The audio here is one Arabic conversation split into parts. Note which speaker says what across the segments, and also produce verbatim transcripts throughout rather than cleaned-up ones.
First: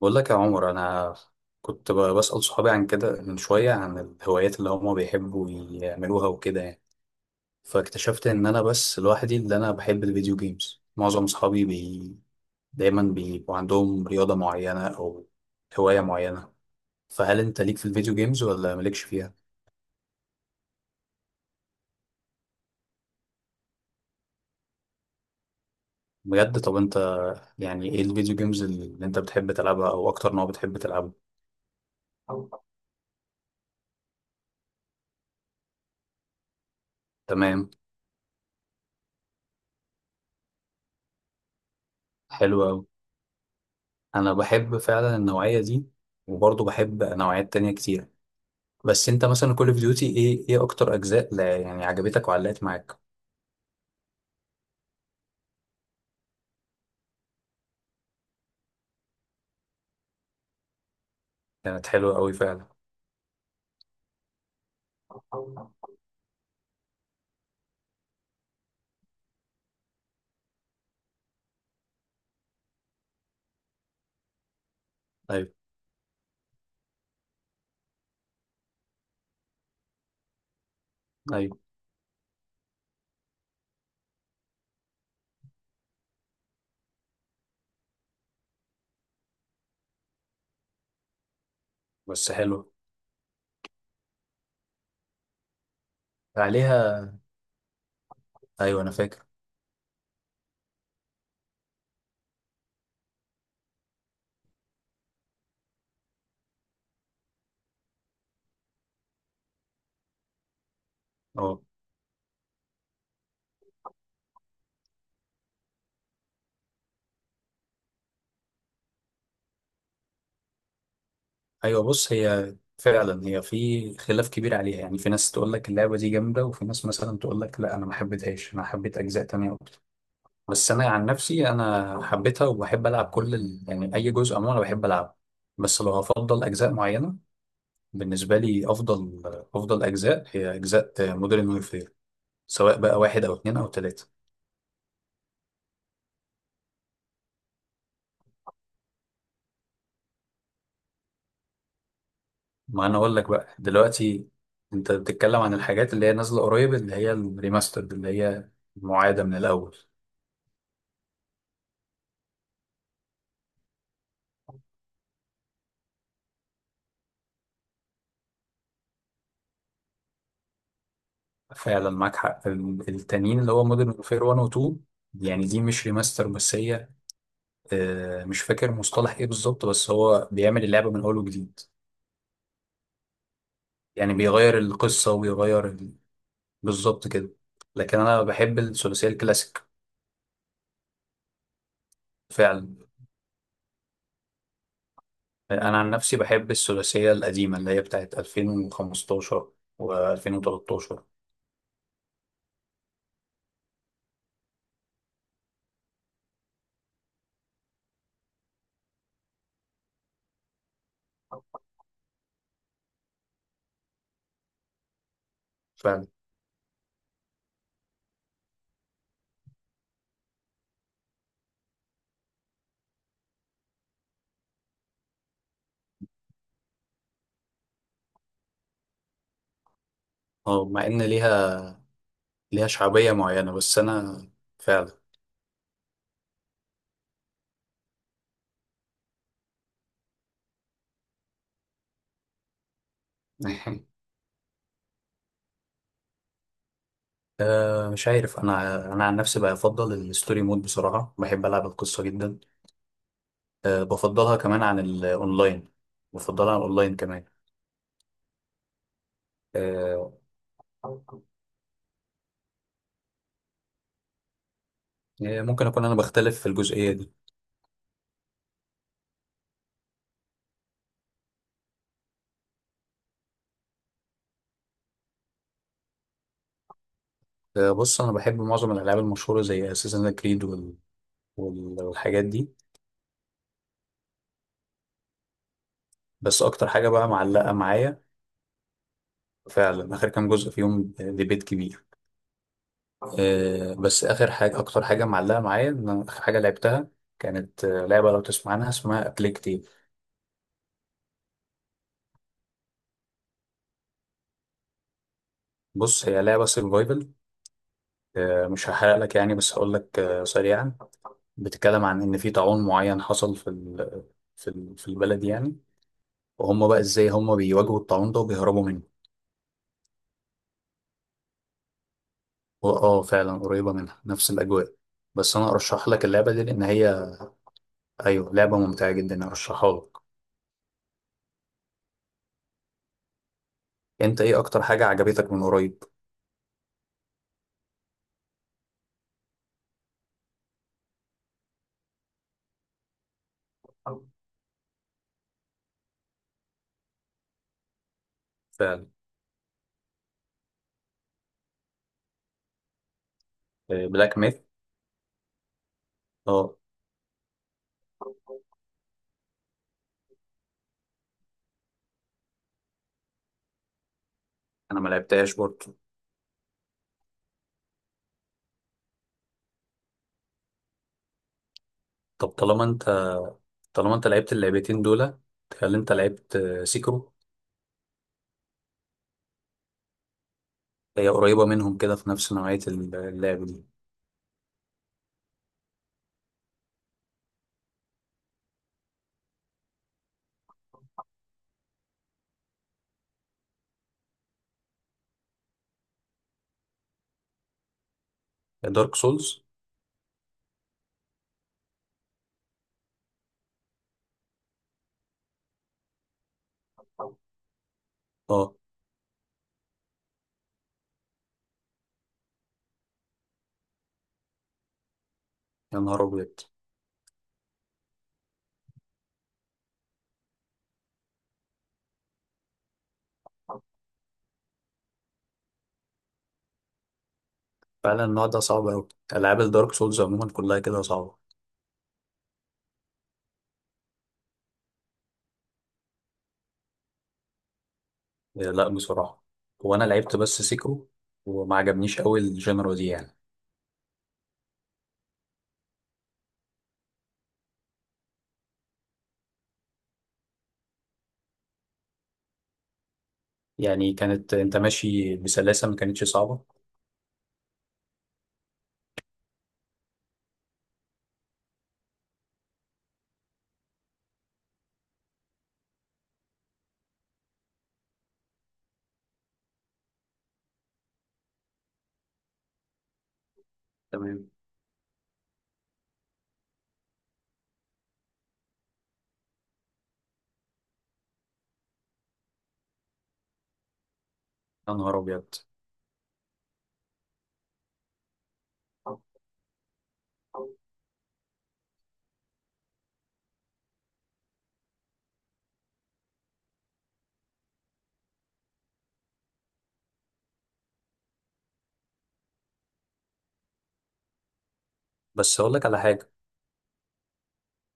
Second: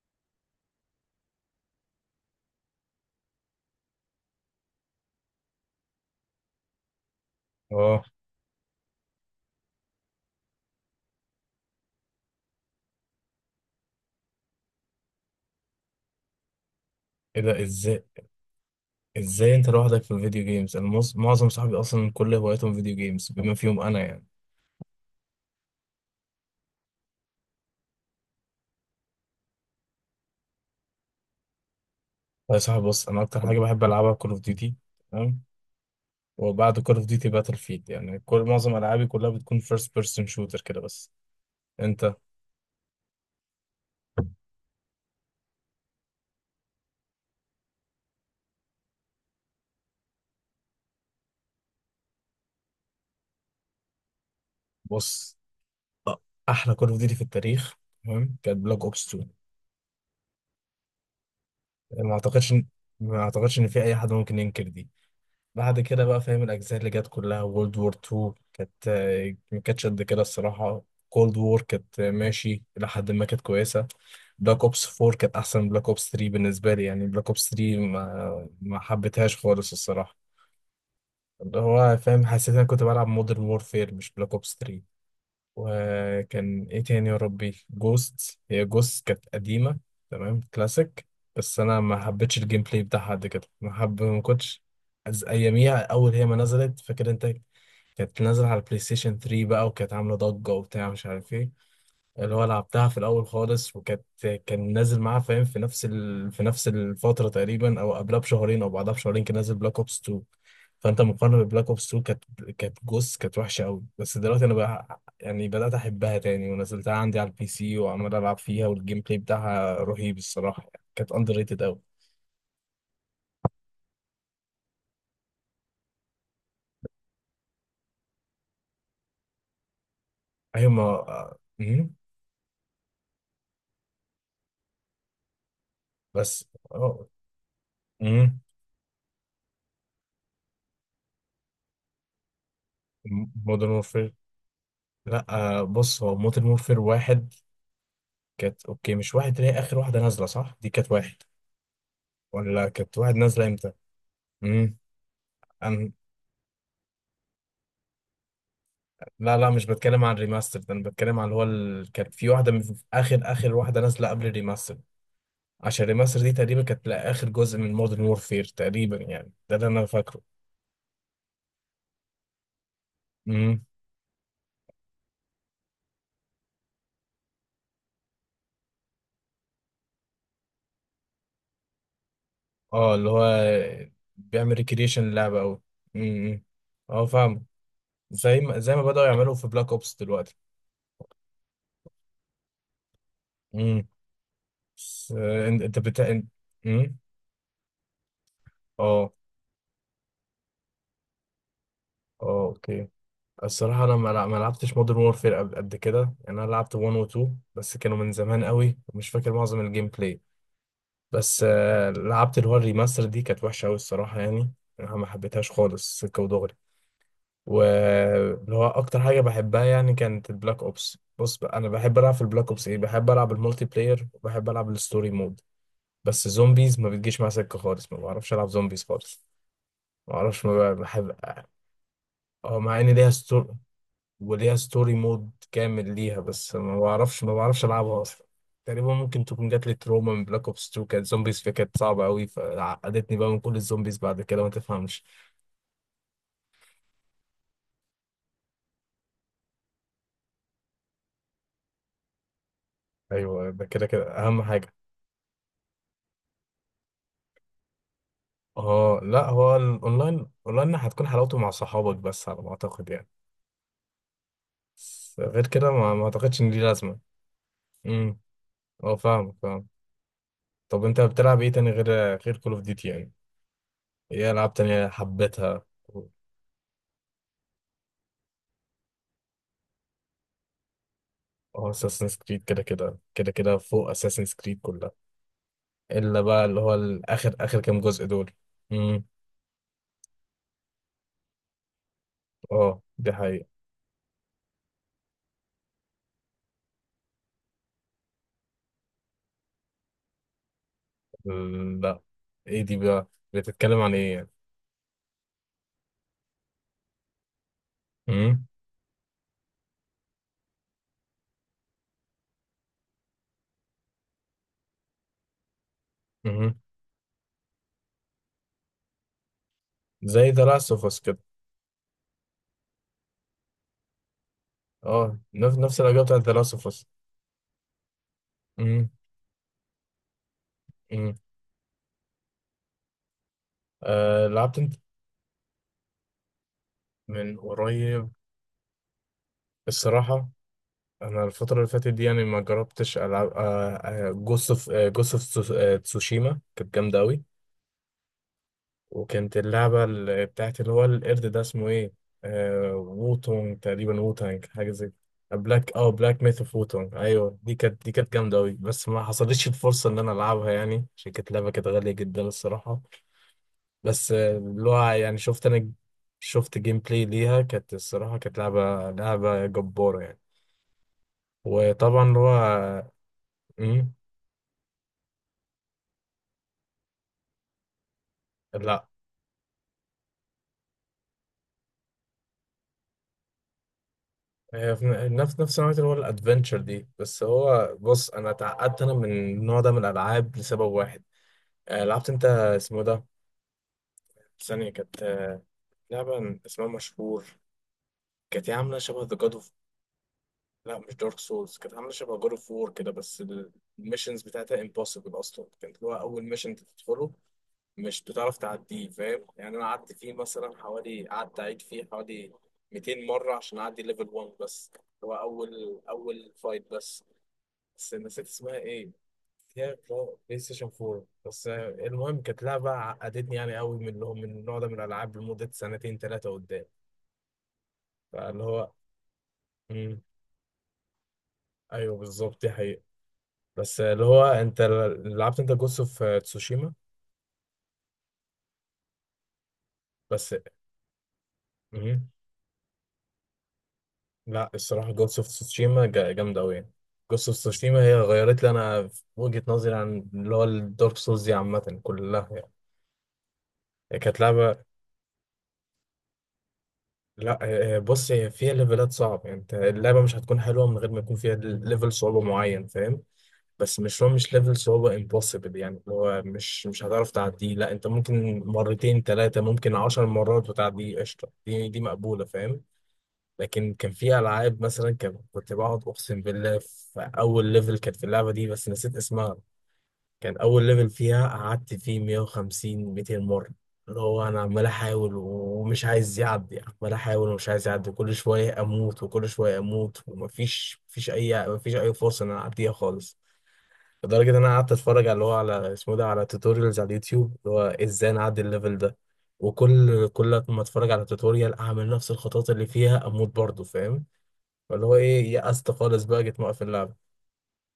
Speaker 1: بقول لك يا عمر انا كنت ب- بسأل صحابي عن كده من شوية عن الهوايات اللي هما بيحبوا يعملوها وكده يعني.
Speaker 2: اه
Speaker 1: فاكتشفت ان انا بس لوحدي اللي انا بحب الفيديو جيمز. معظم صحابي بي... دايما بيبقوا عندهم رياضة معينة او هواية معينة. فهل
Speaker 2: ايه
Speaker 1: انت
Speaker 2: ده؟
Speaker 1: ليك في
Speaker 2: ازاي
Speaker 1: الفيديو جيمز ولا مالكش فيها؟
Speaker 2: ازاي انت لوحدك في الفيديو جيمز؟ انا مص- معظم صحابي اصلا كل هواياتهم فيديو جيمز بما فيهم انا يعني.
Speaker 1: بجد؟ طب انت يعني ايه الفيديو جيمز اللي انت بتحب تلعبها او اكتر نوع بتحب تلعبه؟
Speaker 2: طيب يا صاحبي، بص، انا اكتر حاجه بحب العبها كول اوف ديوتي. تمام. وبعد كول اوف ديوتي باتل
Speaker 1: تمام.
Speaker 2: فيلد، يعني كل معظم العابي كلها بتكون فيرست بيرسون شوتر كده بس. انت؟
Speaker 1: حلو أوي. أنا بحب فعلا النوعية دي، وبرضه بحب نوعيات تانية كتير. بس انت مثلا كول اوف ديوتي ايه ايه اكتر اجزاء، لا يعني، عجبتك وعلقت معاك؟
Speaker 2: بص. أ- احلى كول اوف ديوتي في التاريخ، تمام، كانت بلاك اوبس تو.
Speaker 1: كانت
Speaker 2: ما
Speaker 1: حلوه قوي
Speaker 2: اعتقدش إن-
Speaker 1: فعلا.
Speaker 2: ما اعتقدش ان في اي حد ممكن ينكر دي. بعد كده بقى، فاهم، الأجزاء اللي جت كلها، وورلد وور تو كانت آه، ما كانتش قد كده الصراحة. كولد وور كانت آه، ماشي إلى حد ما، كانت كويسة. بلاك أوبس فور كانت
Speaker 1: ايوه،
Speaker 2: أحسن من بلاك أوبس ثري بالنسبة لي، يعني بلاك أوبس ثري ما ما حبيتهاش خالص الصراحة. اللي
Speaker 1: ايوه.
Speaker 2: هو فاهم، حسيت إن أنا كنت بلعب مودرن وورفير مش بلاك أوبس تلاتة. وكان ايه تاني يا ربي؟ جوست. هي جوست كانت قديمة، تمام، كلاسيك. بس انا ما
Speaker 1: بس
Speaker 2: حبيتش الجيم
Speaker 1: حلوه
Speaker 2: بلاي بتاعها قد كده. ما حب ما كنتش از- اياميها اول هي ما نزلت، فاكر
Speaker 1: عليها.
Speaker 2: انت، كانت نازلة على البلاي
Speaker 1: ايوه انا
Speaker 2: ستيشن
Speaker 1: فاكر.
Speaker 2: ثلاثة بقى، وكانت عاملة ضجة وبتاع مش عارف إيه. اللي هو لعبتها في الاول خالص، وكانت كان نازل معاه فاهم في نفس ال... في نفس الفتره تقريبا، او قبلها بشهرين او بعدها بشهرين كان نازل بلاك اوبس تو. فانت مقارنه
Speaker 1: اه،
Speaker 2: ببلاك اوبس تو، كانت كانت جوس كانت وحشه قوي. بس دلوقتي انا بقى يعني بدات احبها تاني ونزلتها عندي على البي سي وعمال العب فيها، والجيم بلاي بتاعها رهيب الصراحه، يعني كانت اندر ريتد قوي.
Speaker 1: ايوه. بص، هي فعلا هي في خلاف كبير عليها، يعني في ناس تقول لك اللعبه دي جامده، وفي ناس مثلا تقول لك لا، انا ما حبيتهاش، انا حبيت اجزاء تانية اكتر.
Speaker 2: ايوه
Speaker 1: بس
Speaker 2: ما
Speaker 1: انا عن
Speaker 2: آه،
Speaker 1: نفسي
Speaker 2: مم.
Speaker 1: انا حبيتها، وبحب العب كل ال... يعني اي جزء عموما انا بحب العبه. بس لو
Speaker 2: بس
Speaker 1: هفضل اجزاء
Speaker 2: اه.
Speaker 1: معينه، بالنسبه لي افضل افضل اجزاء هي اجزاء مودرن وورفير، سواء بقى واحد او اتنين او
Speaker 2: مودرن
Speaker 1: تلاتة.
Speaker 2: وورفير، لا آه، بص هو مودرن وورفير واحد كانت اوكي. مش واحد اللي هي اخر واحده نازله، صح؟ دي كانت واحد، ولا
Speaker 1: ما انا
Speaker 2: كانت واحد
Speaker 1: اقول لك
Speaker 2: نازله
Speaker 1: بقى
Speaker 2: امتى؟
Speaker 1: دلوقتي،
Speaker 2: امم.
Speaker 1: انت بتتكلم عن
Speaker 2: أنا...
Speaker 1: الحاجات اللي هي نازلة قريب، اللي هي الريماسترد، اللي هي معادة من
Speaker 2: لا لا، مش
Speaker 1: الاول.
Speaker 2: بتكلم عن الريماستر ده، انا بتكلم عن اللي هو ال... كان في واحده من اخر اخر واحده نازله قبل الريماستر. عشان الريماستر دي تقريبا كانت، لا، اخر جزء من مودرن وورفير تقريبا يعني، ده اللي انا فاكره.
Speaker 1: فعلا معاك حق، ال- التانيين اللي
Speaker 2: امم.
Speaker 1: هو مودرن وفير واحد و اتنين، يعني دي مش ريماستر، بس هي آه، مش فاكر مصطلح ايه بالظبط، بس هو بيعمل اللعبة من اول وجديد.
Speaker 2: اه. اللي هو
Speaker 1: يعني
Speaker 2: بيعمل
Speaker 1: بيغير
Speaker 2: ريكريشن
Speaker 1: القصة
Speaker 2: اللعبه قوي.
Speaker 1: وبيغير ال-
Speaker 2: امم. اه
Speaker 1: بالظبط كده.
Speaker 2: فاهم.
Speaker 1: لكن انا
Speaker 2: زي
Speaker 1: بحب
Speaker 2: ما زي ما بدأوا
Speaker 1: الثلاثية
Speaker 2: يعملوا في
Speaker 1: الكلاسيك.
Speaker 2: بلاك اوبس دلوقتي.
Speaker 1: فعلا.
Speaker 2: امم. بس، آه، انت
Speaker 1: انا
Speaker 2: أنت
Speaker 1: عن
Speaker 2: بتا...
Speaker 1: نفسي
Speaker 2: أنت-
Speaker 1: بحب
Speaker 2: امم.
Speaker 1: الثلاثيه القديمه اللي هي بتاعت
Speaker 2: اه.
Speaker 1: ألفين وخمستاشر و2013.
Speaker 2: اه اوكي. الصراحة أنا ما لع- ما لعبتش مودرن وورفير قبل قد كده. يعني أنا لعبت واحد و اتنين بس، كانوا من زمان قوي ومش فاكر معظم الجيم بلاي. بس آه، لعبت اللي هو الريماستر دي، كانت وحشة قوي الصراحة يعني. أنا ما حبيتهاش خالص،
Speaker 1: فعلا.
Speaker 2: سكة ودغري. واللي هو أكتر حاجة بحبها يعني كانت البلاك أوبس. بص بقى، أنا بحب ألعب في البلاك أوبس إيه؟ بحب ألعب المولتي بلاير، وبحب ألعب الستوري مود. بس زومبيز ما بتجيش مع سكة خالص، ما بعرفش ألعب زومبيز خالص. ما بعرفش
Speaker 1: اه،
Speaker 2: ما
Speaker 1: مع ان
Speaker 2: بحب.
Speaker 1: ليها
Speaker 2: اه
Speaker 1: ليها
Speaker 2: مع ان ليها
Speaker 1: شعبيه
Speaker 2: ستوري،
Speaker 1: معينه بس انا.
Speaker 2: وليها ستوري
Speaker 1: فعلا.
Speaker 2: مود كامل ليها، بس ما بعرفش، ما بعرفش العبها اصلا. تقريبا ممكن تكون جات لي تروما من بلاك اوبس اتنين، كانت زومبيز فيها كانت صعبه قوي، فعقدتني بقى من كل الزومبيز بعد كده، ما تفهمش.
Speaker 1: أه مش عارف، انا انا عن نفسي بفضل الستوري مود، بصراحه بحب العب القصه جدا.
Speaker 2: ايوه ده
Speaker 1: أه
Speaker 2: كده كده
Speaker 1: بفضلها
Speaker 2: اهم
Speaker 1: كمان
Speaker 2: حاجه.
Speaker 1: عن الاونلاين. بفضلها عن الاونلاين كمان.
Speaker 2: اه لا، هو
Speaker 1: أه.
Speaker 2: الاونلاين، اونلاين هتكون حلاوته مع صحابك بس على ما اعتقد يعني. بس
Speaker 1: يعني
Speaker 2: غير
Speaker 1: ممكن
Speaker 2: كده
Speaker 1: اكون
Speaker 2: ما,
Speaker 1: انا
Speaker 2: ما اعتقدش
Speaker 1: بختلف في
Speaker 2: ان دي
Speaker 1: الجزئيه
Speaker 2: لازمه.
Speaker 1: دي.
Speaker 2: امم. اه فاهم فاهم. طب انت بتلعب ايه تاني غير غير كول اوف ديوتي يعني؟ ايه العاب تانية حبيتها؟
Speaker 1: أه، بص انا بحب معظم الالعاب المشهوره زي اساسن كريد وال...
Speaker 2: هو
Speaker 1: وال-
Speaker 2: اساسنز
Speaker 1: والحاجات
Speaker 2: كريد
Speaker 1: دي.
Speaker 2: كده كده كده كده فوق اساسنز كريد كلها، الا
Speaker 1: بس
Speaker 2: بقى اللي
Speaker 1: اكتر
Speaker 2: هو
Speaker 1: حاجه بقى
Speaker 2: الاخر،
Speaker 1: معلقه
Speaker 2: اخر كام جزء
Speaker 1: معايا،
Speaker 2: دول. امم.
Speaker 1: فعلا اخر كام جزء فيهم ديبيت كبير.
Speaker 2: اه دي حقيقة.
Speaker 1: آه، بس اخر حاجه، اكتر حاجه معلقه معايا، ان اخر حاجه لعبتها كانت آه، لعبه، لو تسمع عنها اسمها ابليكتيف.
Speaker 2: لا. ايه دي بقى؟ بتتكلم عن ايه يعني؟
Speaker 1: بص، هي لعبه سرفايفل.
Speaker 2: امم.
Speaker 1: مش هحرق لك يعني، بس هقول لك آه، سريعا. بتتكلم عن ان في طاعون معين حصل في ال- في ال- في البلد يعني.
Speaker 2: امم.
Speaker 1: وهم بقى ازاي هم بيواجهوا الطاعون ده وبيهربوا منه.
Speaker 2: زي ذا لاست اوف اس كده.
Speaker 1: واه فعلا قريبه منها، نفس الاجواء.
Speaker 2: اه،
Speaker 1: بس انا
Speaker 2: نفس نفس
Speaker 1: ارشح
Speaker 2: الاجواء
Speaker 1: لك
Speaker 2: بتاعت ذا
Speaker 1: اللعبه دي،
Speaker 2: لاست
Speaker 1: لان
Speaker 2: اوف اس.
Speaker 1: هي ايوه لعبه
Speaker 2: امم.
Speaker 1: ممتعه جدا، ارشحها لك.
Speaker 2: امم.
Speaker 1: انت
Speaker 2: آه
Speaker 1: ايه
Speaker 2: لعبت
Speaker 1: اكتر
Speaker 2: انت؟
Speaker 1: حاجه عجبتك من قريب؟
Speaker 2: من قريب؟ الصراحة انا الفترة اللي فاتت دي يعني ما جربتش العب، آه، جوست اوف جوست اوف تسوشيما، كانت جامدة قوي.
Speaker 1: فعلا.
Speaker 2: وكانت اللعبة ال- بتاعت اللي هو القرد ده، اسمه ايه؟ آه ووتونج تقريبا،
Speaker 1: بلاك ميث.
Speaker 2: ووتانج حاجة زي كده. بلاك، اه، بلاك ميث اوف
Speaker 1: اه،
Speaker 2: ووتونج. ايوه، دي كانت دي كانت جامدة أوي، بس ما حصلتش الفرصة إن أنا ألعبها يعني عشان كانت لعبة كانت غالية جدا الصراحة. بس آه، اللي
Speaker 1: انا ما
Speaker 2: هو يعني
Speaker 1: لعبتهاش
Speaker 2: شفت أنا،
Speaker 1: برضه.
Speaker 2: شفت جيم بلاي ليها، كانت الصراحة كانت لعبة لعبة جبارة يعني. وطبعا اللي هو
Speaker 1: طب طالما انت
Speaker 2: آه، مم،
Speaker 1: طالما انت لعبت اللعبتين دول، تخيل انت لعبت آه، سيكرو.
Speaker 2: لا
Speaker 1: هي قريبه منهم كده، في نفس نوعيه اللعب دي.
Speaker 2: هي في نفس نفس نوعية اللي هو الادفنتشر دي. بس هو بص، انا اتعقدت انا من النوع ده من الالعاب لسبب واحد. آه، لعبت انت اسمه ده؟ ثانية كانت، آه، لعبة اسمها مشهور، كانت هي عاملة
Speaker 1: دارك
Speaker 2: شبه ذا جاد
Speaker 1: سولز.
Speaker 2: اوف. لا مش دارك سولز، كانت عاملة شبه جاد اوف وور كده بس. الميشنز بتاعتها امبوسيبل اصلا، كانت هو اول ميشن تدخله مش بتعرف
Speaker 1: اه،
Speaker 2: تعديه فاهم يعني. انا قعدت فيه مثلا حوالي، قعدت اعيد فيه حوالي 200 مرة عشان اعدي ليفل واحد بس. هو
Speaker 1: يا
Speaker 2: اول
Speaker 1: نهار
Speaker 2: اول
Speaker 1: ابيض.
Speaker 2: فايت بس. بس نسيت اسمها ايه. هي بلاي بلاي ستيشن فور بس. المهم كانت لعبة عقدتني يعني قوي من اللي هو من النوع ده من الألعاب، لمدة سنتين ثلاثة قدام.
Speaker 1: فعلا النوع ده
Speaker 2: فاللي
Speaker 1: صعب
Speaker 2: هو،
Speaker 1: قوي. العاب الدارك سولز
Speaker 2: مم.
Speaker 1: عموما كلها كده صعبه.
Speaker 2: أيوه بالظبط دي حقيقة. بس اللي هو أنت، لعبت أنت جوست أوف تسوشيما؟
Speaker 1: آه، لا بصراحه، وانا لعبت
Speaker 2: بس،
Speaker 1: بس سيكرو، وما عجبنيش
Speaker 2: مم.
Speaker 1: قوي الجنرا دي يعني.
Speaker 2: لا الصراحة جوست أوف تسوشيما جا- جامدة أوي يعني. جوست أوف تسوشيما هي غيرت لي أنا في وجهة نظري عن اللي هو الدارك سولز دي عامة كلها يعني.
Speaker 1: يعني
Speaker 2: هي كانت
Speaker 1: كانت انت
Speaker 2: لعبة،
Speaker 1: ماشي بسلاسه، ما كانتش صعبه؟
Speaker 2: لا آه، آه، بص هي فيها ليفلات صعب، يعني انت اللعبه مش هتكون حلوه من غير ما يكون فيها ليفل صعوبه معين فاهم. بس مش هو، مش ليفل صعوبه امبوسيبل يعني، اللي هو مش مش هتعرف تعديه. لا انت ممكن مرتين ثلاثه ممكن عشر مرات وتعديه قشطه، دي دي مقبوله فاهم. لكن كان في
Speaker 1: تمام.
Speaker 2: العاب مثلا كان- كنت بقعد اقسم بالله في اول ليفل كانت في اللعبه دي، بس نسيت اسمها. كان اول ليفل فيها قعدت فيه مئة وخمسين ميتين مره، اللي هو انا عمال
Speaker 1: يا نهار
Speaker 2: احاول
Speaker 1: ابيض.
Speaker 2: ومش عايز يعدي، عمال احاول ومش عايز يعدي، كل شويه اموت وكل شويه اموت، ومفيش مفيش اي مفيش اي فرصه ان انا اعديها خالص. لدرجه ان انا قعدت اتفرج على اللي هو على اسمه ده، على توتوريالز على اليوتيوب، اللي هو ازاي نعدي الليفل ده. وكل كل ما اتفرج على توتوريال اعمل نفس الخطوات اللي فيها اموت برضه فاهم. فاللي هو ايه،
Speaker 1: بس اقول لك
Speaker 2: يأست
Speaker 1: على
Speaker 2: خالص
Speaker 1: حاجه.
Speaker 2: بقى، جيت موقف اللعبه.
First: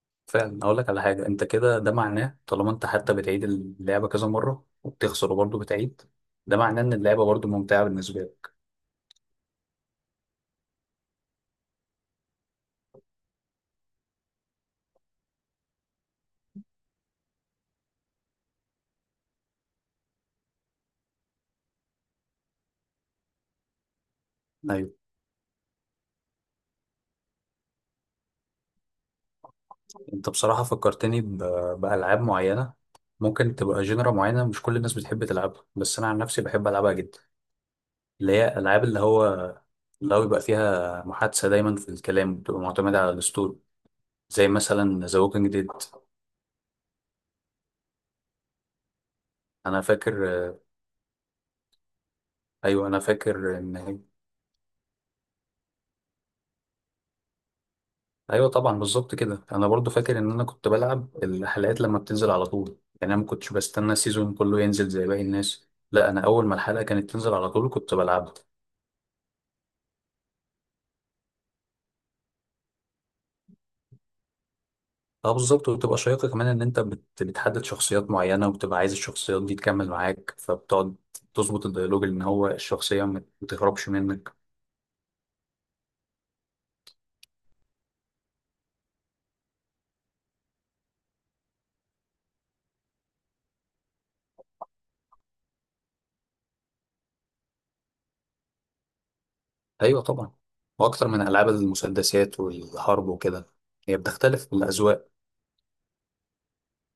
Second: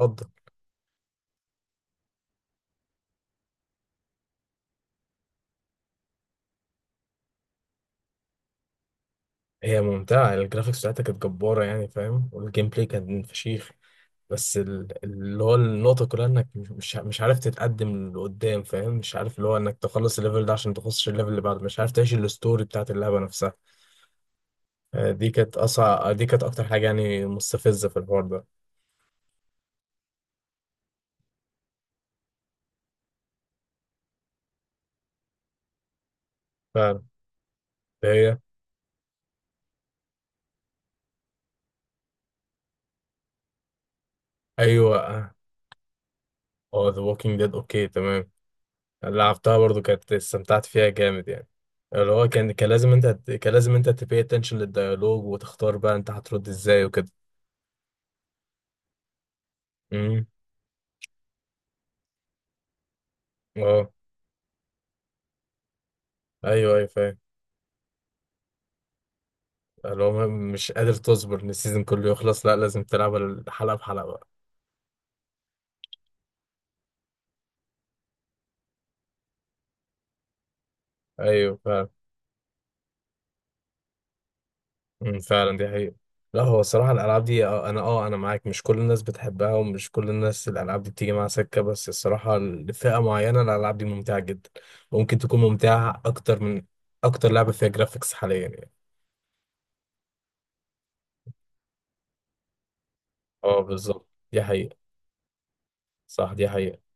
Speaker 2: اتفضل.
Speaker 1: فعلا اقول لك على حاجه، انت كده ده معناه طالما انت حتى بتعيد اللعبه كذا مره وبتخسر وبرضه بتعيد، ده معناه ان اللعبه برضه ممتعه بالنسبه لك.
Speaker 2: هي ممتعة، الجرافيكس بتاعتها كانت جبارة يعني فاهم، والجيم بلاي كان فشيخ. بس ال- اللي هو النقطة كلها انك مش، مش مش عارف تتقدم لقدام فاهم. مش عارف اللي هو انك تخلص الليفل ده عشان تخش الليفل اللي بعده، مش عارف تعيش الستوري بتاعت اللعبة نفسها.
Speaker 1: ايوه.
Speaker 2: آه، دي كانت اصعب، دي كانت اكتر حاجة يعني مستفزة في الحوار ده.
Speaker 1: انت بصراحه فكرتني ب- بالعاب معينه، ممكن تبقى جينرا معينه مش كل الناس بتحب تلعبها، بس انا عن نفسي بحب العبها
Speaker 2: فعلا.
Speaker 1: جدا. اللي
Speaker 2: هي.
Speaker 1: هي العاب، اللي هو اللي هو بيبقى فيها محادثه دايما، في الكلام بتبقى معتمده على الاسطوري، زي مثلا ذا
Speaker 2: ايوه.
Speaker 1: ووكينج ديد.
Speaker 2: اه ذا ووكينج ديد، اوكي تمام، لعبتها
Speaker 1: انا
Speaker 2: برضو كانت
Speaker 1: فاكر.
Speaker 2: استمتعت فيها جامد يعني. اللي هو كان، كان
Speaker 1: ايوه
Speaker 2: لازم
Speaker 1: انا
Speaker 2: انت، كان
Speaker 1: فاكر
Speaker 2: لازم
Speaker 1: ان،
Speaker 2: انت تبي اتنشن للديالوج وتختار بقى انت هترد ازاي وكده.
Speaker 1: ايوه طبعا بالظبط كده، انا برضو فاكر
Speaker 2: امم.
Speaker 1: ان انا كنت بلعب الحلقات لما بتنزل على طول. يعني انا ما كنتش
Speaker 2: اه.
Speaker 1: بستنى السيزون كله ينزل زي باقي الناس. لا، انا اول ما
Speaker 2: ايوه
Speaker 1: الحلقه
Speaker 2: ايوه
Speaker 1: كانت
Speaker 2: فاهم.
Speaker 1: تنزل على طول كنت بلعبها.
Speaker 2: اللي هو م- مش قادر تصبر ان السيزون كله يخلص، لا لازم تلعب الحلقه بحلقه بقى.
Speaker 1: اه بالظبط، وبتبقى شيقه كمان ان انت بت... بتحدد شخصيات معينه، وبتبقى عايز الشخصيات دي تكمل معاك فبتقعد
Speaker 2: ايوه
Speaker 1: تظبط
Speaker 2: فعلا.
Speaker 1: الديالوج ان هو الشخصيه ما ما تهربش منك.
Speaker 2: امم فعلا دي حقيقه. لا هو الصراحه الالعاب دي، آه، انا اه انا معاك، مش كل الناس بتحبها ومش كل الناس الالعاب دي بتيجي معاها سكه، بس الصراحه لفئه معينه الالعاب دي ممتعه جدا. ممكن تكون ممتعه اكتر من اكتر لعبه فيها جرافيكس حاليا يعني.
Speaker 1: ايوه طبعا. واكتر من العاب المسدسات والحرب وكده.
Speaker 2: اه
Speaker 1: هي
Speaker 2: بالظبط دي
Speaker 1: بتختلف
Speaker 2: حقيقه.
Speaker 1: بالاذواق.
Speaker 2: صح دي حقيقه.